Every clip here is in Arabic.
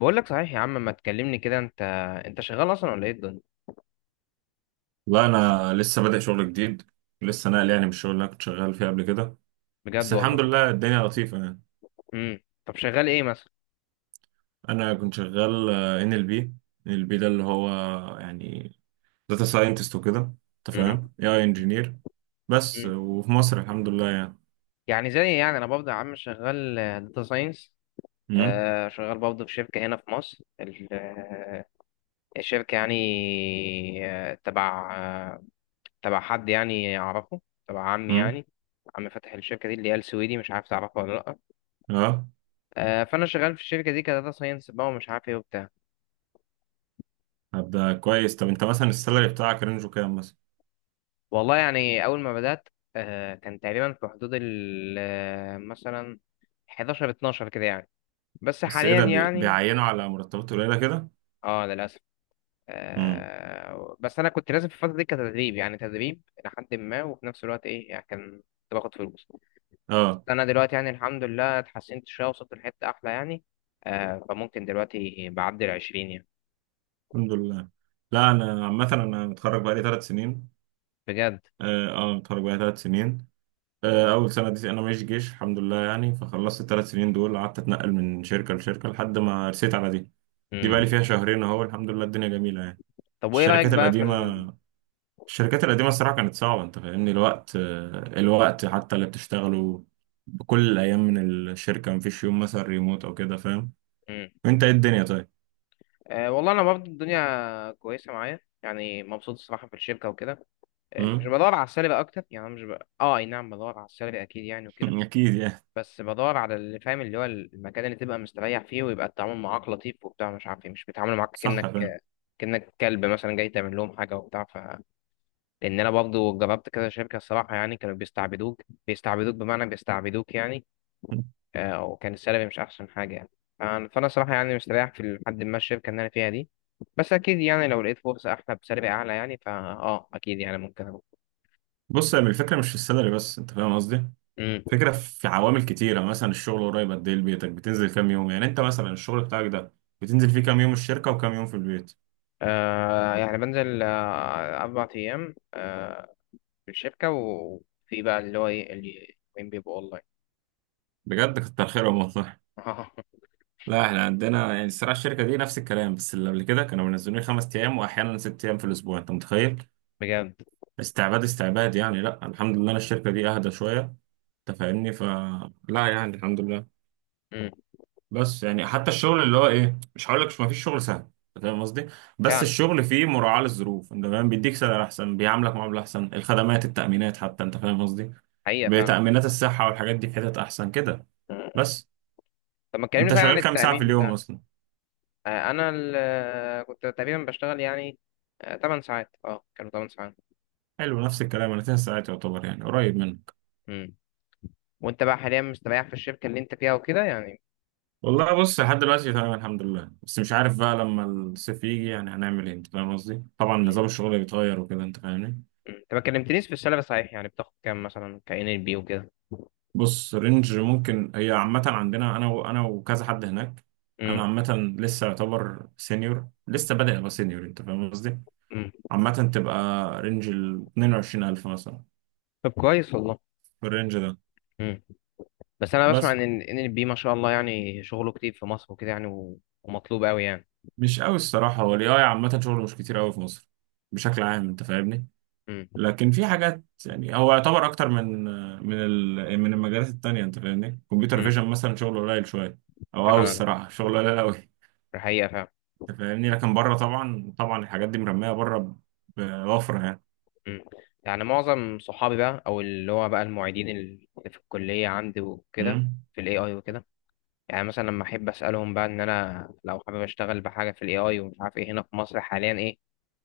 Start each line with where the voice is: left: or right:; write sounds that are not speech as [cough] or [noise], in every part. left: بقول لك صحيح يا عم، ما تكلمني كده. انت، شغال اصلا ولا ايه الدنيا؟
right: لا انا لسه بادئ شغل جديد. لسه ناقل يعني من الشغل اللي انا كنت شغال فيه قبل كده. بس
left: بجد
right: الحمد
left: والله.
right: لله الدنيا لطيفه يعني.
left: طب شغال ايه مثلا؟
right: انا كنت شغال ان ال بي. ان ال بي ده اللي هو يعني داتا ساينتست وكده. انت
left: امم
right: فاهم اي اي انجينير. بس
left: امم
right: وفي مصر الحمد لله يعني.
left: يعني زي، يعني انا برضه يا عم شغال داتا ساينس.
right: امم
left: شغال برضه في شركه هنا في مصر، الشركه يعني، آه، تبع آه، تبع حد يعني اعرفه، تبع عمي
right: امم
left: يعني. عم فتح الشركه دي اللي هي السويدي، مش عارف تعرفه ولا لا.
right: اه
left: فانا شغال في الشركه دي كداتا ساينس بقى، ومش عارف ايه وبتاع.
right: هبدا كويس. طب انت مثلا السالري بتاعك رينجو كام مثلا؟
left: والله يعني أول ما بدأت كان تقريبا في حدود ال مثلا 11 12 كده يعني. بس
right: بس ايه
left: حاليا
right: ده،
left: يعني
right: بيعينوا على مرتبات قليله كده.
left: اه للأسف.
right: امم
left: بس أنا كنت لازم في الفترة دي كتدريب، يعني تدريب لحد ما، وفي نفس الوقت إيه يعني، كان كنت باخد فلوس. بس
right: اه
left: أنا دلوقتي يعني الحمد لله اتحسنت شوية، وصلت لحتة أحلى يعني. فممكن دلوقتي بعدي العشرين يعني.
right: الحمد لله. لا انا عامه انا متخرج بقالي ثلاث سنين.
left: بجد.
right: اه اتخرج بقى ثلاث سنين. اول سنه دي انا ماشي جيش الحمد لله يعني، فخلصت الثلاث سنين دول قعدت اتنقل من شركه لشركه لحد ما رسيت على دي. دي بقى
left: مم.
right: لي فيها شهرين اهو، الحمد لله الدنيا جميله يعني.
left: طب وإيه رأيك
right: الشركات
left: بقى في
right: القديمه،
left: ال...؟
right: الشركات القديمه الصراحه كانت صعبه، انت فاهمني الوقت، الوقت حتى اللي بتشتغله بكل الايام. من الشركه مفيش يوم مثلا ريموت او كده، فاهم؟
left: مم.
right: وانت ايه الدنيا طيب؟
left: والله أنا برضه الدنيا كويسة معايا يعني، مبسوط الصراحة في الشركة وكده. مش
right: مم؟
left: بدور على السلبي اكتر يعني. أنا مش ب... اه اي نعم، بدور على السلبي اكيد يعني وكده.
right: [laughs] اكيد يعني.
left: بس بدور على اللي فاهم، اللي هو المكان اللي تبقى مستريح فيه، ويبقى التعامل معاك لطيف وبتاع، مش عارف ايه. مش بيتعاملوا معاك
right: صح
left: كأنك،
right: فاهم.
left: كلب مثلا جاي تعمل لهم حاجه وبتاع، ف. لان انا برضه جربت كذا شركه الصراحه يعني، كانوا بيستعبدوك، بيستعبدوك، بمعنى بيستعبدوك يعني. وكان السلبي مش احسن حاجه يعني. فانا صراحه يعني مستريح في لحد ما الشركه اللي انا فيها دي. بس اكيد يعني لو لقيت فرصه احلى بسلبي اعلى يعني، فا اه اكيد يعني ممكن اروح.
right: بص يا عم، الفكره مش في السالري بس، انت فاهم قصدي. فكرة في عوامل كتيرة، يعني مثلا الشغل قريب قد ايه لبيتك، بتنزل كام يوم؟ يعني انت مثلا الشغل بتاعك ده بتنزل فيه كام يوم الشركة وكام يوم في البيت؟
left: يعني بنزل أربع أيام في الشركة، وفي بقى اللي هو إيه اللي وين بيبقوا أونلاين.
right: بجد كتر خيرهم والله.
left: [laughs]
right: لا احنا عندنا يعني الصراحة الشركة دي نفس الكلام، بس اللي قبل كده كانوا منزلين خمس ايام واحيانا ست ايام في الاسبوع، انت متخيل؟
left: بجد.
right: استعباد استعباد يعني. لا الحمد لله أنا الشركة دي اهدى شوية، انت فاهمني، فلا يعني الحمد لله.
left: مم.
right: بس يعني حتى الشغل اللي هو ايه، مش هقول لك ما فيش شغل سهل، أنت فاهم قصدي. بس
left: فعلا.
right: الشغل فيه مراعاة للظروف، انت فاهم، بيديك سعر احسن، بيعاملك معاملة احسن، الخدمات، التأمينات، حتى انت فاهم قصدي،
left: حقيقة فعلا.
right: بتأمينات الصحة والحاجات دي، في حتت احسن كده.
left: مم. مم.
right: بس
left: طب ما تكلمني
right: انت
left: صحيح عن
right: شغال كام ساعة في
left: التأمين
right: اليوم
left: بتاعك.
right: اصلا؟
left: أنا كنت تقريبا بشتغل يعني 8 ساعات. أه كانوا 8 ساعات.
right: حلو، نفس الكلام، انا 9 ساعات يعتبر، يعني قريب منك.
left: مم. وأنت بقى حاليا مستريح في الشركة اللي أنت فيها وكده يعني؟
right: والله بص، لحد دلوقتي تمام الحمد لله، بس مش عارف بقى لما الصيف يجي يعني هنعمل ايه، انت فاهم قصدي، طبعا
left: مم.
right: نظام الشغل بيتغير وكده انت فاهمني.
left: مم. أنت ما كلمتنيش في السالري صحيح، يعني بتاخد كام مثلا كإن ال بي وكده؟
right: بص رينج ممكن، هي عامة عندنا أنا وكذا حد هناك. أنا
left: مم.
right: عامة لسه يعتبر سينيور، لسه بادئ أبقى سينيور، أنت فاهم قصدي؟
left: مم.
right: عامة تبقى رينج ال 22000 مثلا،
left: طب كويس والله.
right: في الرينج ده.
left: بس انا بسمع
right: بس
left: ان ال بي ما شاء الله يعني شغله كتير في مصر وكده يعني، و- ومطلوب قوي يعني.
right: مش قوي الصراحة، هو ال AI عامة شغله مش كتير قوي في مصر بشكل عام، أنت فاهمني؟
left: امم
right: لكن في حاجات يعني هو يعتبر أكتر من من المجالات التانية، أنت فاهمني؟ كمبيوتر
left: امم
right: فيجن مثلا شغله قليل شوية، أو قوي
left: فعلا.
right: الصراحة شغله قليل قوي.
left: الحقيقه فعلا.
right: انت فاهمني، لكن بره طبعا طبعا الحاجات دي مرميه بره، بوفره يعني.
left: امم يعني معظم صحابي بقى، او اللي هو بقى المعيدين اللي في الكليه عندي وكده،
right: امم
left: في الاي اي وكده. يعني مثلا لما احب اسالهم بقى، ان انا لو حابب اشتغل بحاجه في الاي اي ومش عارف ايه، هنا في مصر حاليا ايه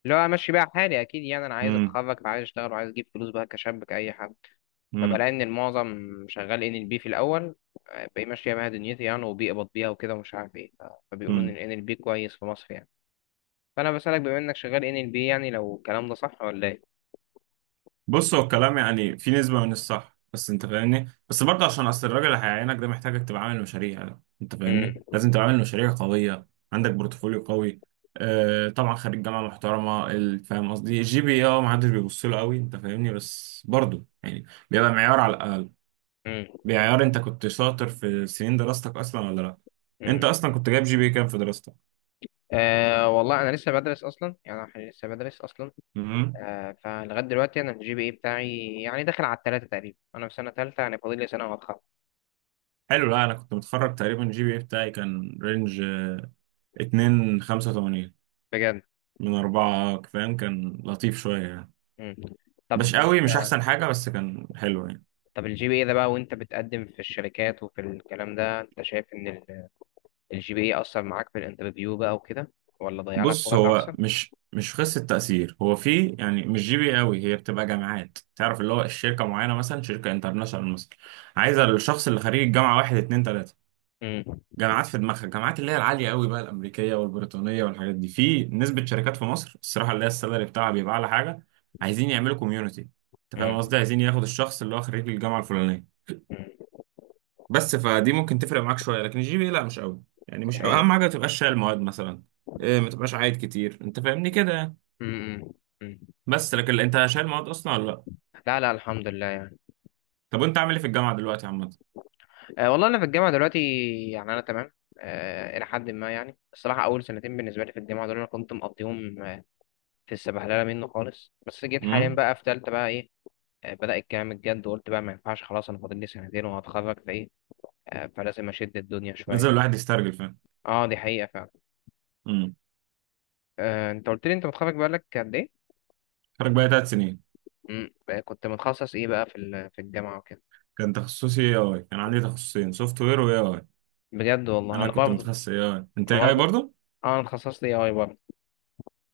left: اللي هو امشي بقى حالي؟ اكيد يعني انا عايز
right: امم
left: اتخرج وعايز اشتغل وعايز اجيب فلوس بقى كشاب كاي حد.
right: امم
left: فبلاقي ان المعظم شغال ان ال بي في الاول. باقي ماشيه بيها دنيتي يعني، وبيقبض بيها وكده ومش عارف ايه، ف-. فبيقولوا ان ال
right: امم
left: NLP كويس في مصر يعني. فانا بسالك بما انك شغال ان ال بي، يعني لو الكلام ده صح ولا ايه؟
right: بص هو الكلام يعني في نسبه من الصح، بس انت فاهمني، بس برضه عشان اصل الراجل اللي هيعينك ده محتاجك تبقى عامل مشاريع، انت
left: امم
right: فاهمني، لازم تبقى عامل مشاريع قويه، عندك بورتفوليو قوي. آه طبعا خريج جامعه محترمه، فاهم قصدي؟ الجي بي اه ما حدش بيبص له قوي، انت فاهمني، بس برضه يعني بيبقى معيار على الاقل،
left: امم
right: بيعيار انت كنت شاطر في سنين دراستك اصلا ولا لا. انت
left: امم
right: اصلا كنت جايب جي بي كام في دراستك؟
left: آه والله انا لسه بدرس اصلا يعني، انا لسه بدرس اصلا.
right: مم.
left: آه فلغايه دلوقتي انا الجي بي اي بتاعي يعني داخل على التلاته تقريبا، انا في سنه تالته يعني، فاضل لي سنه وهتخرج.
right: حلو. لا انا كنت متخرج تقريبا الجي بي اي بتاعي كان رينج اتنين خمسة وتمانين
left: بجد.
right: من أربعة، فاهم؟ كان لطيف شوية يعني،
left: امم طب
right: مش قوي، مش
left: انت.
right: أحسن حاجة، بس كان حلو يعني.
left: طب الجي بي اي ده بقى، وانت بتقدم في الشركات وفي الكلام ده، انت شايف ان الجي بي اي اثر معاك في الانترفيو بقى وكده، ولا ضيع لك
right: بص
left: فرص
right: هو
left: احسن؟
right: مش قصة تأثير، هو في يعني مش جي بي قوي، هي بتبقى جامعات تعرف اللي هو الشركة معينة، مثلا شركة انترناشونال مثلا عايزة الشخص اللي خريج الجامعة واحد اتنين تلاتة
left: امم
right: جامعات في دماغها، الجامعات اللي هي العاليه قوي بقى، الامريكيه والبريطانيه والحاجات دي. في نسبه شركات في مصر الصراحه اللي هي السالري بتاعها بيبقى اعلى حاجه، عايزين يعملوا كوميونتي، انت فاهم
left: امم
right: قصدي، عايزين ياخد الشخص اللي هو خريج الجامعه الفلانيه.
left: امم
right: بس فدي ممكن تفرق معاك شويه، لكن الجي بي لا مش قوي يعني،
left: دي
right: مش قوي. اهم
left: حقيقة.
right: حاجه ما تبقاش شايل مواد مثلا، إيه، ما تبقاش عايد كتير، انت فاهمني كده يعني.
left: امم امم
right: بس لكن انت شايل مواد اصلا ولا لا؟
left: لا لا، الحمد لله يعني.
right: طب وانت عامل ايه في الجامعه دلوقتي عامه؟
left: أه والله انا في الجامعه دلوقتي، يعني انا تمام. أه الى حد ما يعني. الصراحه اول سنتين بالنسبه لي في الجامعه دول انا كنت مقضيهم في السبهلله منه خالص. بس جيت حاليا
right: امم
left: بقى في ثالثه بقى ايه. بدأ الكلام الجد وقلت بقى ما ينفعش خلاص، انا فاضل لي سنتين وهتخرج فايه. فلازم اشد الدنيا شويه
right: لازم
left: يعني.
right: الواحد يسترجل، فاهم؟
left: اه دي حقيقه فعلا.
right: امم
left: انت قلت لي انت متخرج بقالك قد ايه؟
right: خرج بقى ثلاث سنين.
left: مم. بقى كنت متخصص ايه بقى في في الجامعه وكده؟
right: كان تخصصي اي اي، كان عندي تخصصين، سوفت وير واي اي.
left: بجد والله.
right: انا
left: انا
right: كنت
left: برضه.
right: متخصص اي اي، انت
left: انا
right: اي اي
left: برضه
right: برضه؟
left: اه، انا اتخصصت اي اي برضه.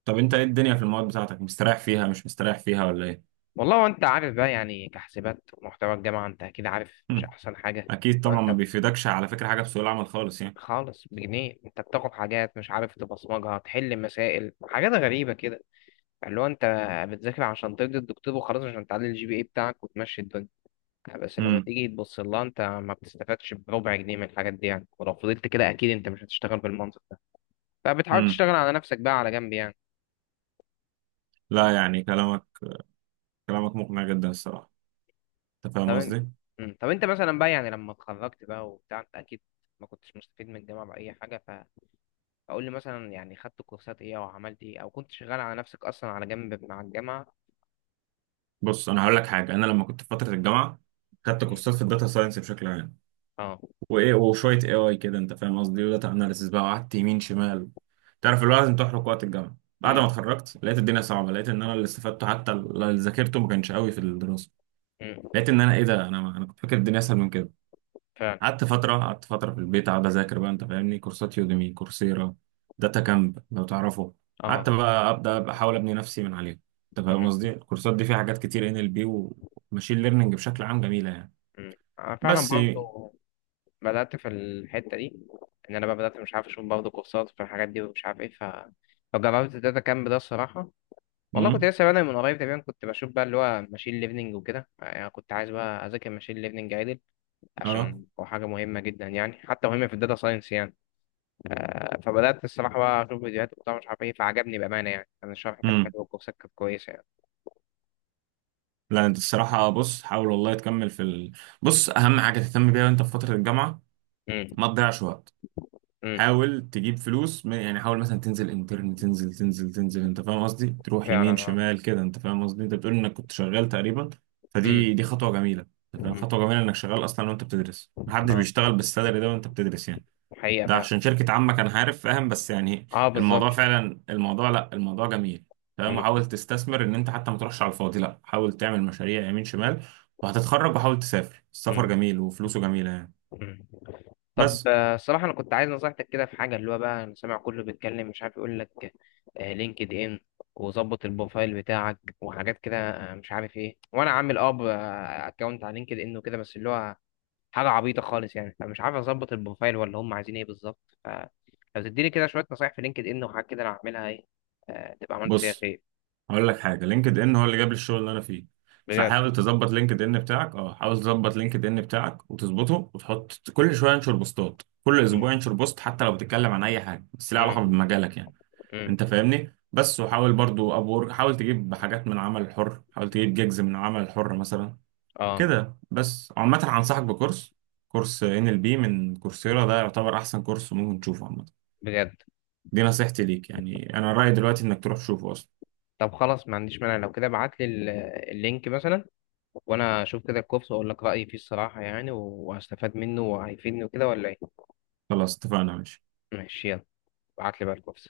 right: طب انت ايه الدنيا في المواد بتاعتك، مستريح فيها مش مستريح فيها ولا ايه؟
left: والله وانت عارف بقى يعني، كحسابات ومحتوى الجامعه انت اكيد عارف مش
right: هم.
left: احسن حاجه.
right: اكيد طبعا، ما
left: انت،
right: بيفيدكش على فكره حاجه في سوق العمل خالص يعني.
left: خالص بجنيه، انت بتاخد حاجات مش عارف تبصمجها، تحل مسائل، حاجات غريبه كده، اللي هو انت بتذاكر عشان ترضي الدكتور وخلاص، عشان تعلي الجي بي اي بتاعك وتمشي الدنيا. بس لما
right: امم
left: تيجي تبص لها انت ما بتستفادش بربع جنيه من الحاجات دي يعني. ولو فضلت كده اكيد انت مش هتشتغل بالمنطق ده. فبتحاول
right: امم
left: تشتغل على نفسك بقى على جنب يعني.
right: لا يعني كلامك، كلامك مقنع جدا الصراحه، انت
left: طب
right: فاهم
left: انت.
right: قصدي.
left: مم. طب انت مثلا بقى، يعني لما اتخرجت بقى وبتاع، انت اكيد ما كنتش مستفيد من الجامعه باي حاجه، ف-. فقول لي مثلا يعني، خدت كورسات ايه او عملت ايه، او كنت شغال على نفسك اصلا على جنب مع الجامعه؟
right: بص انا هقول لك حاجه، انا لما كنت في فتره الجامعه خدت كورسات في الداتا ساينس بشكل عام،
left: اه.
right: وايه وشويه اي اي كده انت فاهم قصدي، وداتا اناليسيس بقى، وقعدت يمين شمال. تعرف اللي هو لازم تحرق وقت الجامعه. بعد
left: امم
right: ما اتخرجت لقيت الدنيا صعبه، لقيت ان انا اللي استفدته حتى اللي ذاكرته ما كانش قوي في الدراسه.
left: امم
right: لقيت ان انا ايه ده، انا كنت فاكر الدنيا اسهل من كده.
left: فعلا.
right: قعدت فتره، قعدت فتره في البيت قاعد اذاكر بقى، انت فاهمني، كورسات يوديمي، كورسيرا، داتا كامب لو تعرفه.
left: اه.
right: قعدت بقى ابدا أبقى احاول ابني نفسي من عليها، انت فاهم
left: امم
right: قصدي. الكورسات دي فيها حاجات كتير ان ال بي، وماشين ليرنينج، بشكل عام جميله يعني.
left: امم انا فعلا
right: بس
left: برضه بدات في الحته دي. ان انا بقى بدات مش عارف اشوف برضه كورسات في الحاجات دي ومش عارف ايه، ف، فجربت الداتا كامب ده الصراحه. والله كنت
right: امم
left: لسه بادئ من قريب تقريبا، كنت بشوف بقى اللي هو ماشين ليرنينج وكده يعني، كنت عايز بقى اذاكر ماشين ليرنينج عدل،
right: اه
left: عشان هو حاجة مهمة جدا يعني، حتى مهمة في الداتا ساينس يعني. فبدأت الصراحة بقى أشوف فيديوهات وبتاع مش عارف إيه، فعجبني بأمانة يعني. أنا الشرح كان حلو
right: امم
left: والكورسات كانت كويسة يعني.
right: لا انت الصراحه بص، حاول والله تكمل في ال... بص اهم حاجه تهتم بيها وانت في فتره الجامعه
left: امم
right: ما تضيعش وقت.
left: امم
right: حاول تجيب فلوس، يعني حاول مثلا تنزل انترن، تنزل، انت فاهم قصدي، تروح
left: فعلا.
right: يمين
left: اه.
right: شمال كده، انت فاهم قصدي. انت بتقول انك كنت شغال تقريبا،
left: امم
right: فدي خطوه جميله، انت فاهم،
left: امم
right: خطوه جميله انك شغال اصلا وانت بتدرس، محدش
left: اه
right: بيشتغل بالسالري ده وانت بتدرس يعني.
left: حقيقة
right: ده
left: فعلا.
right: عشان شركه عمك انا عارف، فاهم، بس يعني
left: اه بالظبط.
right: الموضوع فعلا، الموضوع لا الموضوع جميل، فاهم.
left: امم
right: حاول تستثمر ان انت حتى ما تروحش على الفاضي، لا حاول تعمل مشاريع يمين شمال، وهتتخرج. وحاول تسافر، السفر
left: امم
right: جميل وفلوسه جميله يعني.
left: امم طب
right: بس
left: الصراحة أنا كنت عايز نصيحتك كده في حاجة. اللي هو بقى أنا سامع كله بيتكلم مش عارف يقول لك لينكد إن وظبط البروفايل بتاعك وحاجات كده، مش عارف إيه. وأنا عامل أكونت على لينكد إن وكده، بس اللي هو حاجة عبيطة خالص يعني، فمش عارف أظبط البروفايل ولا هم عايزين إيه بالظبط. فلو تديني كده شوية نصايح في لينكد إن وحاجات كده أنا هعملها إيه، تبقى عملت فيها
right: بص
left: خير.
right: هقول لك حاجه، لينكد ان هو اللي جاب لي الشغل اللي انا فيه.
left: بجد.
right: فحاول تظبط لينكد ان بتاعك، اه حاول تظبط لينكد ان بتاعك وتظبطه، وتحط كل شويه انشر بوستات، كل
left: مم.
right: اسبوع انشر بوست، حتى لو بتتكلم عن اي حاجه بس ليها
left: مم.
right: علاقه بمجالك يعني،
left: مم.
right: انت فاهمني. بس وحاول برضو ابور، حاول تجيب حاجات من العمل الحر، حاول تجيب جيجز من العمل الحر مثلا
left: آه
right: كده. بس عامه هنصحك بكورس، كورس ان ال بي من كورسيرا، ده يعتبر احسن كورس ممكن تشوفه عامه.
left: بجد.
right: دي نصيحتي ليك يعني، انا رايي دلوقتي انك تروح تشوفه اصلا.
left: طب خلاص ما عنديش مانع. لو كده ابعت لي اللينك مثلا، وأنا أشوف كده الكورس وأقول لك رأيي فيه الصراحة يعني، وهستفاد منه وهيفيدني وكده ولا إيه.
right: خلاص اتفقنا، ماشي.
left: ماشي يلا. ابعت لي بقى الكورس.